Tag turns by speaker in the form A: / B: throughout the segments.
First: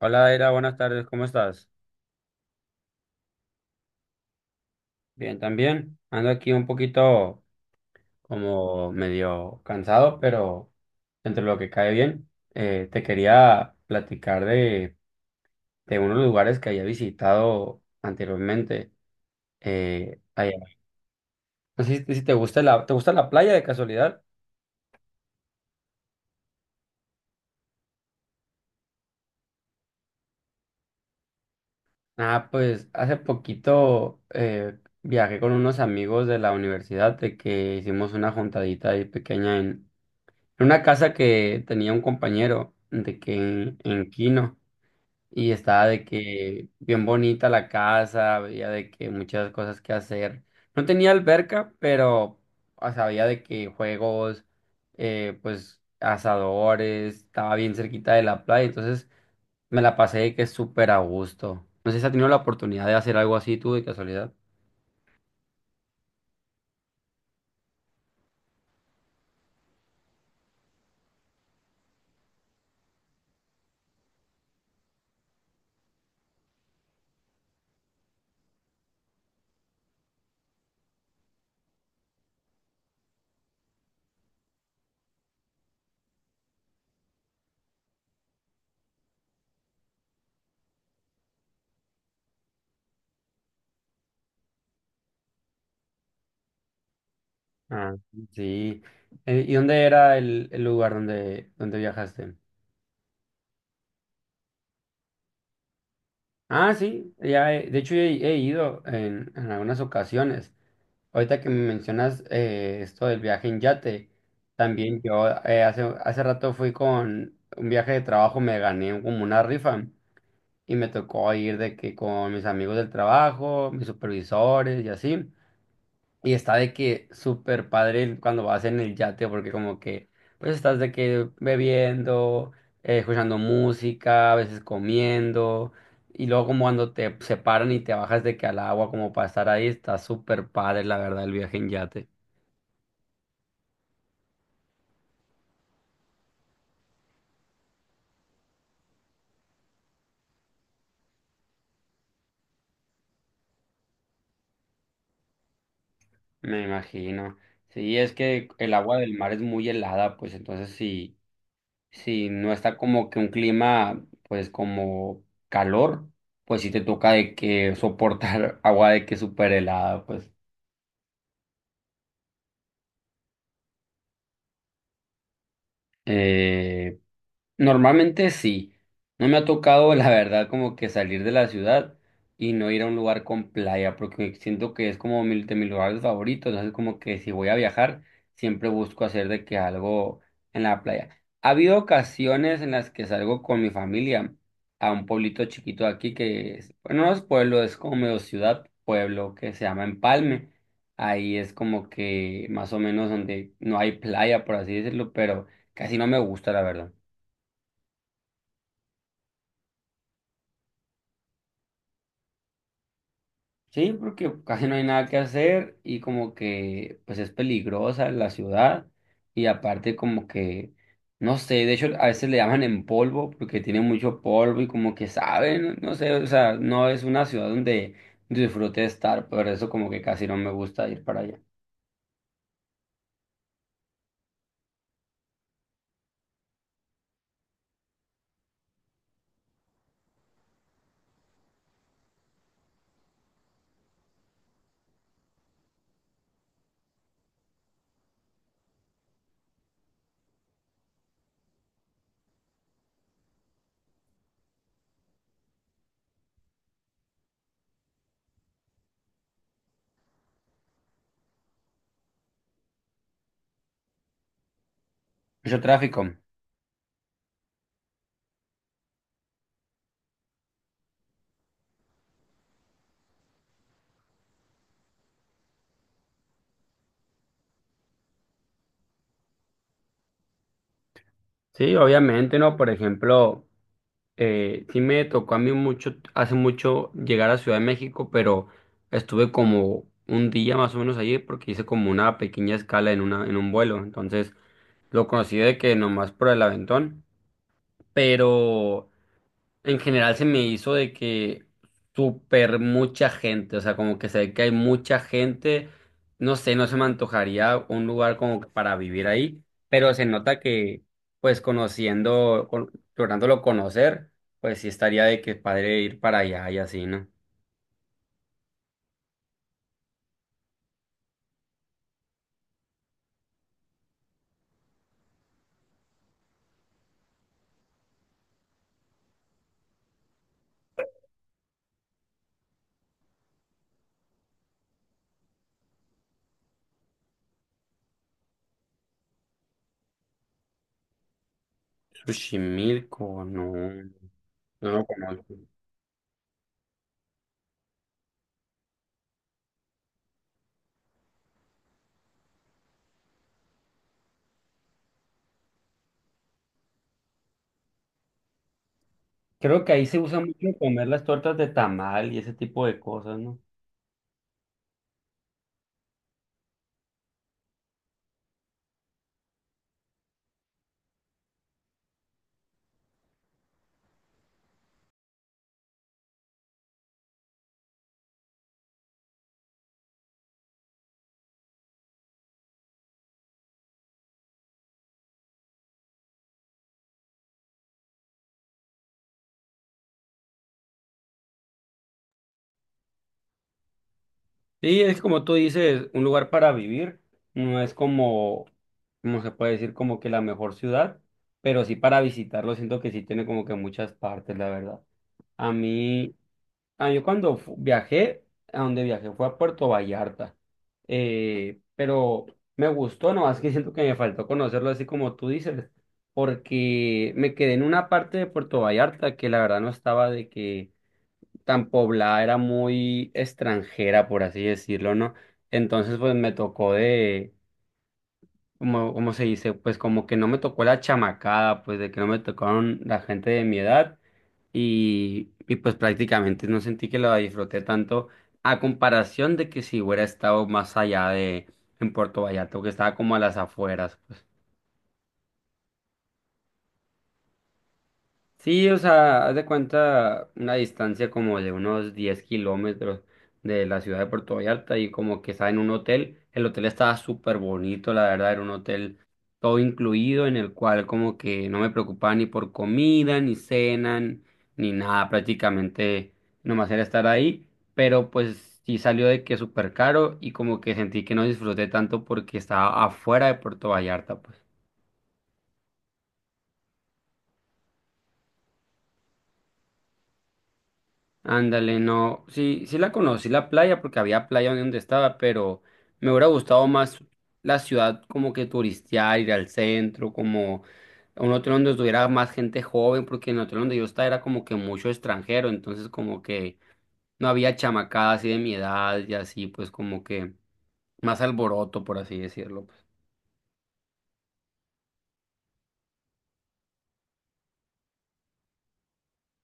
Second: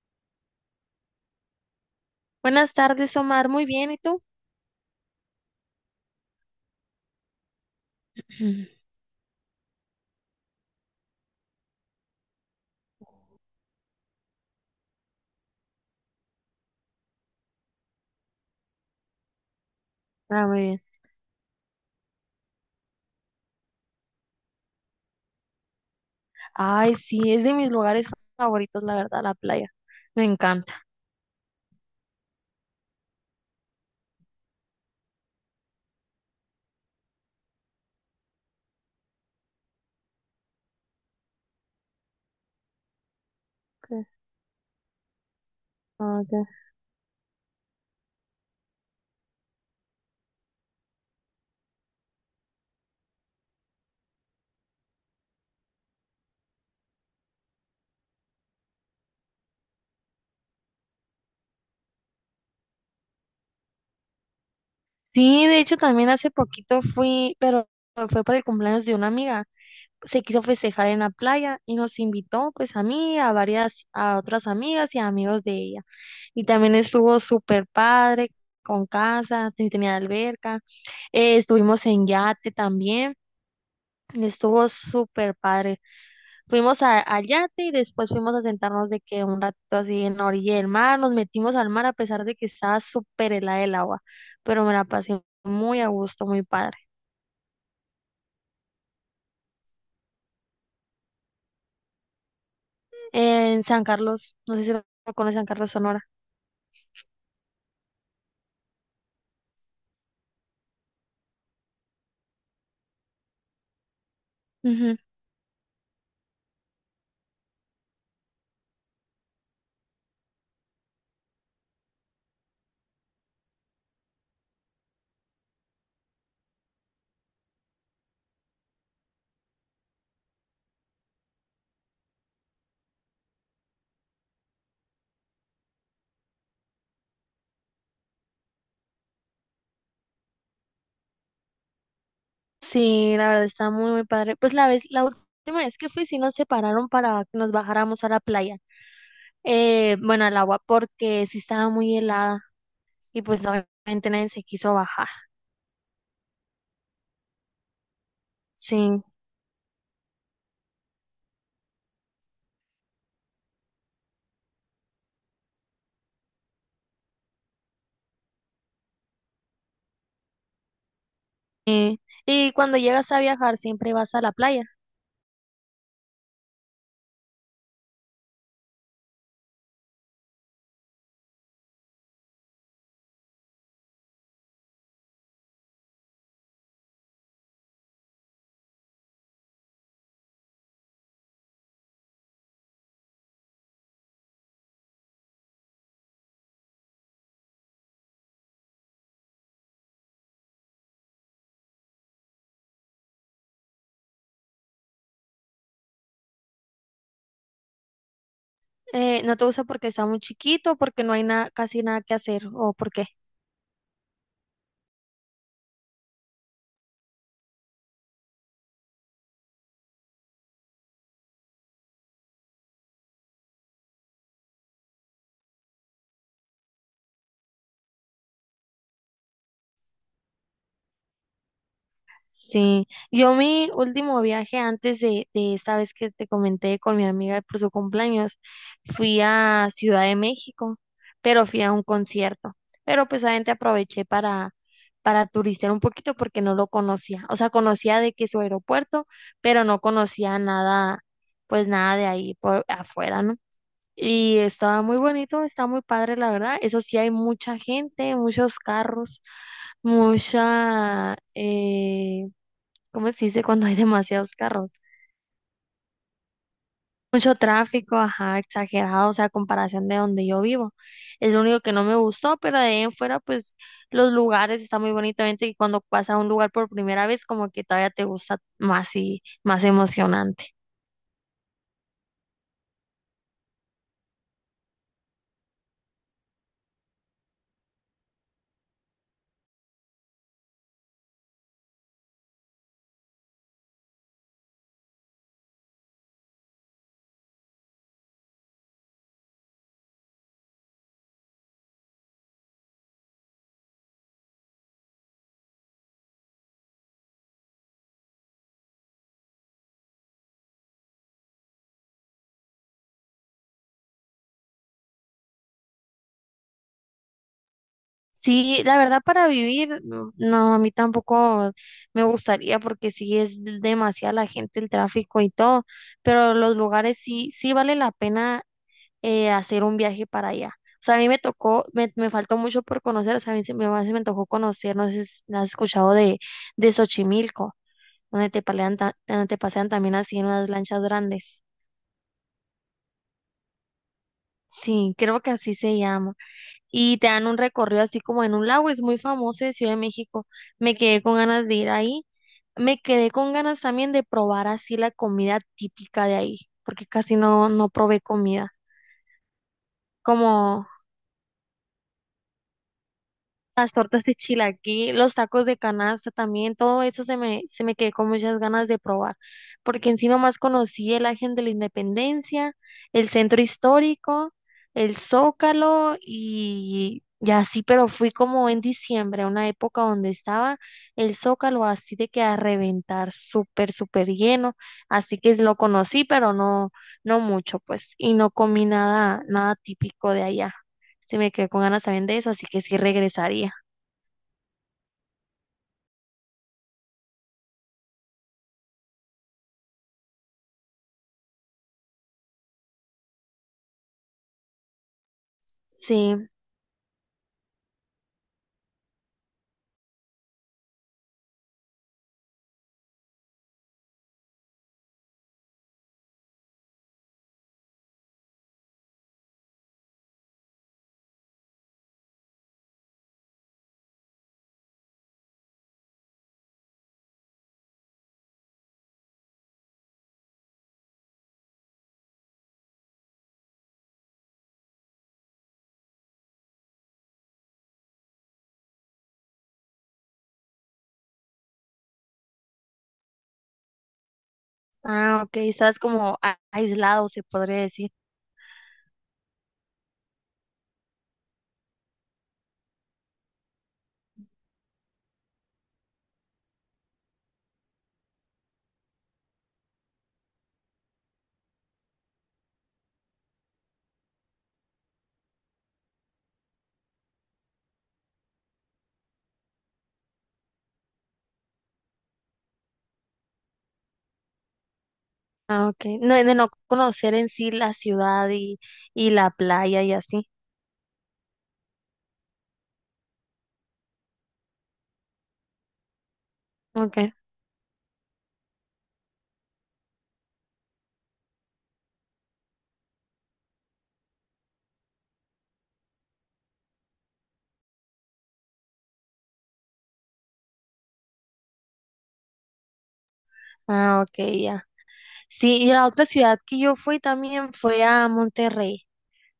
A: Hola, Era, buenas tardes, ¿cómo estás?
B: Buenas tardes, Omar. Muy bien, ¿y tú?
A: Bien, también. Ando aquí un poquito
B: Ujú.
A: como medio cansado, pero entre lo que cae bien, te quería platicar de unos lugares que había visitado anteriormente,
B: Ah,
A: allá.
B: muy bien.
A: No sé si te gusta ¿te gusta la playa de casualidad?
B: Ay, sí, es de mis lugares favoritos, la verdad, la playa. Me encanta.
A: Ah, pues hace poquito viajé con unos amigos de la universidad de que hicimos una juntadita ahí pequeña. En una casa que tenía un compañero de que
B: Ok,
A: en Quino, y estaba de
B: ah, ok.
A: que bien bonita la casa, había de que muchas cosas que hacer. No tenía alberca, pero o sea, había de que juegos, pues asadores, estaba bien cerquita de la playa, entonces me la pasé de que súper a gusto. No sé si has tenido la oportunidad de hacer algo así tú de casualidad.
B: Sí, de hecho, también hace poquito fui, pero fue para el cumpleaños de una amiga. Se quiso festejar en la playa y nos invitó, pues, a mí, a varias, a otras amigas y amigos de ella. Y también estuvo súper padre, con casa, tenía alberca. Estuvimos en yate también. Estuvo súper padre. Fuimos al yate y después fuimos a sentarnos de que un ratito así en la orilla del mar, nos metimos al mar a pesar de que estaba súper helada el agua, pero me la pasé muy a gusto, muy padre.
A: Ah, sí. ¿Y dónde era el lugar donde viajaste?
B: En San Carlos, no sé si lo conoces, San Carlos, Sonora.
A: Ah, sí, ya he- de hecho he ido en algunas ocasiones. Ahorita que me mencionas esto del viaje en yate,
B: Ujú.
A: también yo hace rato fui con un viaje de trabajo, me gané como una rifa y me tocó ir de que con mis amigos del trabajo, mis supervisores y así. Y está de que súper padre el- cuando vas en el yate, porque como que, pues estás de que bebiendo, escuchando música, a veces comiendo, y luego como cuando te separan y te bajas de que al agua como para estar ahí, está súper padre, la verdad, el viaje en yate.
B: Sí, la verdad está muy, muy padre. Pues la vez, la última vez que fui, sí nos separaron para que nos bajáramos a la playa, bueno, al agua, porque sí estaba muy helada y pues obviamente nadie se quiso bajar.
A: Me imagino. Sí, es que el agua
B: Sí.
A: del mar es muy helada, pues entonces si no está como que un clima, pues como calor, pues sí te toca de que soportar agua de que súper helada, pues.
B: eh, Y cuando llegas a viajar, siempre vas a la playa.
A: eh, Normalmente sí. No me ha tocado, la verdad, como que salir de la ciudad y no ir a un lugar con playa, porque siento que es como mi, de mis lugares favoritos. Entonces, como que si voy a viajar, siempre busco hacer de que algo en la playa. Ha habido ocasiones en las que salgo con mi familia a un pueblito chiquito de aquí que, es- bueno, no es pueblo, es como medio ciudad, pueblo que se llama Empalme. Ahí es como que más o menos donde no hay playa, por así decirlo, pero casi no me gusta, la verdad.
B: ¿No te gusta porque está muy chiquito, porque no hay nada, casi nada que hacer o ¿por qué?
A: Sí, porque casi no hay nada que hacer y como que pues es peligrosa la ciudad y aparte como que no sé, de hecho a veces le llaman en polvo porque tiene mucho polvo y como que saben, no sé, o sea, no es una ciudad donde disfrute estar, por eso como que casi no me gusta ir para allá.
B: Sí, yo mi último viaje antes de esta vez que te comenté con mi amiga por su cumpleaños, fui a Ciudad de México, pero fui a un concierto, pero pues obviamente aproveché para turistear un poquito porque no lo conocía, o sea, conocía de que su aeropuerto, pero no conocía nada, pues nada de ahí por afuera, ¿no? Y estaba muy bonito, está muy padre, la verdad. Eso sí, hay mucha gente, muchos carros, mucha, ¿cómo se dice cuando hay demasiados carros?
A: Mucho tráfico.
B: Mucho tráfico, ajá, exagerado, o sea, a comparación de donde yo vivo. Es lo único que no me gustó, pero de ahí en fuera, pues los lugares están muy bonitamente y cuando vas a un lugar por primera vez, como que todavía te gusta más y más emocionante.
A: Sí, obviamente, ¿no? Por ejemplo... sí me tocó a mí mucho, hace mucho llegar a Ciudad de México, pero estuve como un día más o menos allí porque hice como una pequeña escala en una, en un vuelo. Entonces lo conocí de que nomás por el aventón, pero en general se me hizo de que súper mucha gente, o sea, como que se ve que hay mucha gente, no sé, no se me antojaría un lugar como que para vivir ahí, pero se nota que, pues conociendo, con- lográndolo conocer, pues sí estaría de que padre ir para allá y así, ¿no?
B: Sí, la verdad para vivir, no, no, a mí tampoco me gustaría porque sí es demasiada la gente, el tráfico y todo, pero los lugares sí, sí vale la pena hacer un viaje para allá. O sea, a mí me tocó, me faltó mucho por conocer, o sea, a mí se me tocó conocer, no sé si has escuchado de Xochimilco, donde te donde te pasean también así en las lanchas grandes.
A: Xochimilco, no, no lo
B: Sí, creo que
A: conozco.
B: así se llama. Y te dan un recorrido así como en un lago, es muy famoso de Ciudad de México. Me quedé con ganas de ir ahí. Me quedé con ganas también de probar así la comida típica de ahí, porque casi no probé comida,
A: Creo que ahí se usa mucho
B: como
A: comer las tortas de tamal y ese tipo de cosas, ¿no?
B: las tortas de chilaquil, los tacos de canasta también, todo eso se me quedó con muchas ganas de probar, porque encima más conocí el Ángel de la Independencia, el Centro Histórico, el Zócalo y así, pero fui como en diciembre, una época donde estaba el Zócalo así de que a reventar, súper, súper lleno, así que lo conocí, pero no, no mucho, pues, y no comí nada, nada típico de allá. Se me quedó con ganas también de eso, así que sí regresaría.
A: Sí, es como tú dices, un lugar para vivir, no es como, como se puede decir, como que la mejor ciudad, pero sí para visitarlo, siento que sí tiene como que muchas partes, la verdad. A mí,
B: Sí.
A: a yo cuando fu- viajé, a donde viajé fue a Puerto Vallarta, pero me gustó, nomás que siento que me faltó conocerlo así como tú dices, porque me quedé en una parte de Puerto Vallarta que la verdad no estaba de que tan poblada, era muy extranjera, por así decirlo, ¿no? Entonces, pues me tocó de, como, como se dice, pues como que no me tocó la chamacada, pues de que no me tocaron la gente de mi edad y pues prácticamente no sentí que la disfruté tanto a comparación de que si hubiera estado más allá de, en Puerto Vallarta, que estaba como a las afueras, pues.
B: Ah, ok. Estás como aislado, se podría decir.
A: Sí, o sea, haz de cuenta una distancia como de unos 10 kilómetros de la ciudad de Puerto Vallarta y como que estaba en un hotel. El hotel estaba súper bonito, la verdad, era un hotel todo incluido en el cual como que no me preocupaba ni por comida, ni cena, n- ni nada, prácticamente nomás era estar ahí, pero pues sí salió de que súper caro y como que sentí que no disfruté tanto porque estaba afuera de Puerto Vallarta, pues.
B: Ah, ok. No, de no conocer en sí la ciudad y la playa y así.
A: Ándale, no, sí, la conocí la playa porque había playa donde estaba, pero me hubiera gustado más
B: Ok.
A: la ciudad como que turistear, ir al centro, como a un hotel donde estuviera más gente joven, porque en el hotel donde yo estaba era como que mucho extranjero, entonces como que no había chamacadas así de mi edad y así, pues como que más alboroto, por así decirlo, pues.
B: Ah, ok, ya. Sí, y la otra ciudad que yo fui también fue a Monterrey.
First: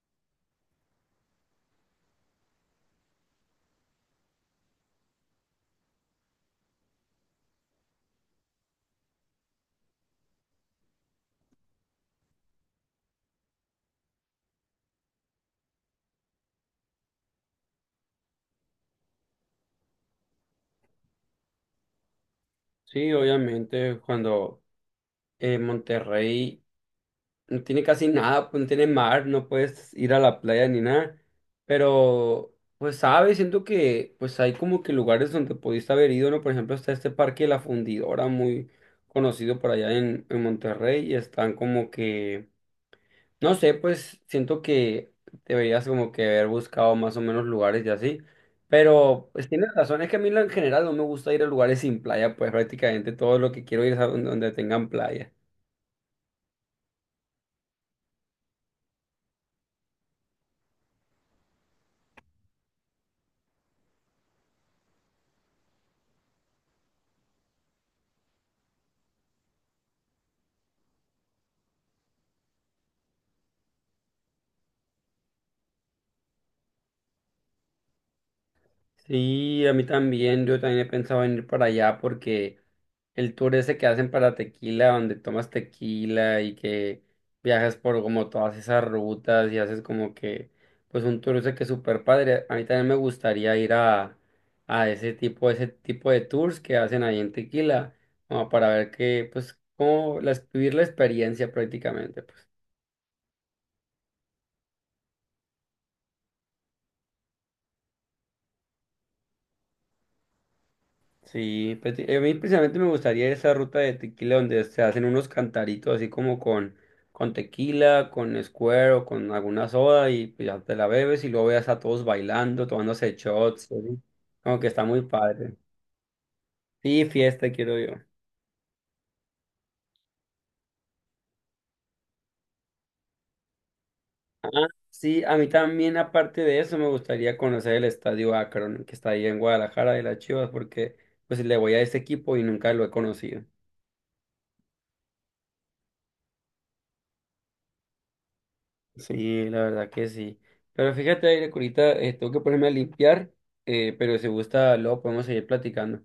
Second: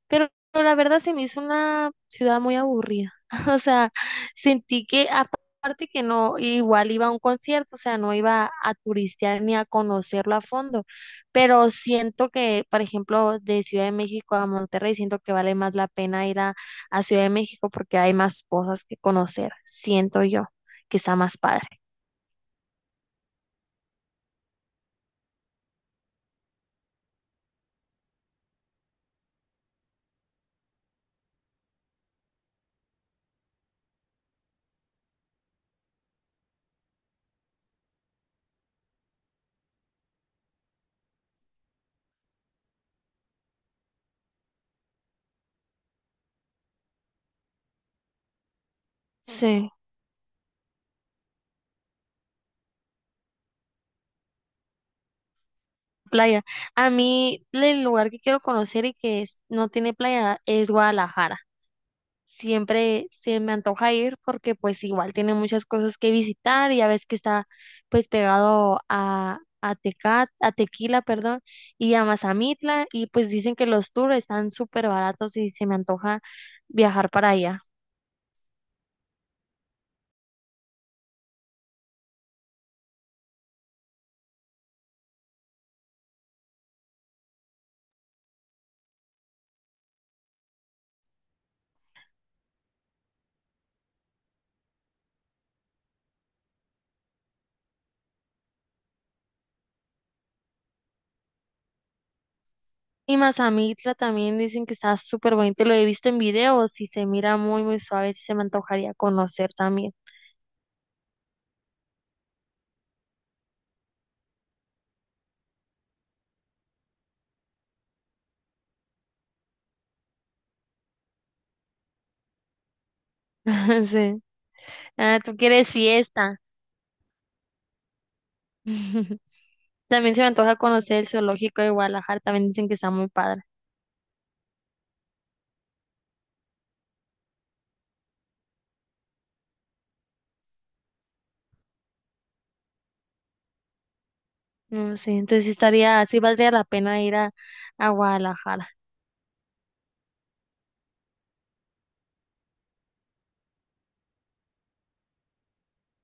B: Pero la verdad se me hizo una ciudad muy aburrida. O sea, sentí que aparte que no, igual iba a un concierto, o sea, no iba a turistear ni a conocerlo a fondo. Pero siento que, por ejemplo, de Ciudad de México a Monterrey, siento que vale más la pena ir a Ciudad de México porque hay más cosas que conocer. Siento yo que está más padre.
A: Sí, obviamente, cuando Monterrey no tiene casi nada, pues no tiene mar, no puedes ir a la playa ni nada. Pero, pues sabes, siento que pues hay como que lugares donde pudiste haber ido, ¿no? Por ejemplo, está este parque La Fundidora, muy conocido por allá en Monterrey, y están como que, no sé, pues siento que deberías como que haber buscado más o menos lugares y así. Pero, pues
B: Sí.
A: tienes razón, es que a mí en general no me gusta ir a lugares sin playa, pues prácticamente todo lo que quiero ir es a donde tengan playa.
B: Playa. A mí, el lugar que quiero conocer y que no tiene playa es Guadalajara. Siempre se me antoja ir porque pues igual tiene muchas cosas que visitar y ya ves que está pues pegado a Tecat, a Tequila, perdón, y a Mazamitla y pues dicen que los tours están súper baratos y se me antoja viajar para allá.
A: Sí, a mí también, yo también he pensado en ir para allá porque el tour ese que hacen para tequila, donde tomas tequila y que viajas por como todas esas rutas y haces como que, pues un tour ese que es súper padre. A mí también me gustaría ir a ese tipo de tours que hacen ahí en tequila, como para ver que, pues, como la- vivir la experiencia prácticamente, pues.
B: Y Mazamitla también dicen que está súper bonito, lo he visto en videos y se mira muy muy suave, sí se me antojaría conocer también.
A: Sí, pues, sí, a mí precisamente me gustaría esa ruta de tequila donde se hacen unos cantaritos así como con tequila, con Square o con alguna soda y pues, ya te la bebes y luego veas a todos bailando, tomándose shots, ¿sí?
B: Sí.
A: Como que está muy
B: Ah, tú
A: padre.
B: quieres fiesta.
A: Sí, fiesta quiero yo.
B: También se me antoja conocer el zoológico de Guadalajara, también dicen que está muy padre.
A: Ah, sí, a mí también aparte de eso me gustaría conocer el Estadio Akron que está ahí en Guadalajara de las Chivas porque pues le voy a ese equipo y nunca lo he conocido.
B: No sé, entonces sí estaría, sí valdría la pena ir a Guadalajara.
A: Sí, la verdad que sí. Pero fíjate, Aire, que ahorita tengo que ponerme a limpiar, pero si gusta, luego podemos seguir platicando.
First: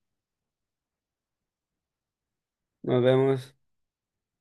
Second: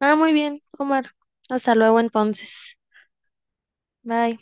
B: Ah, muy bien, Omar. Hasta luego entonces.
A: Nos vemos.
B: Bye.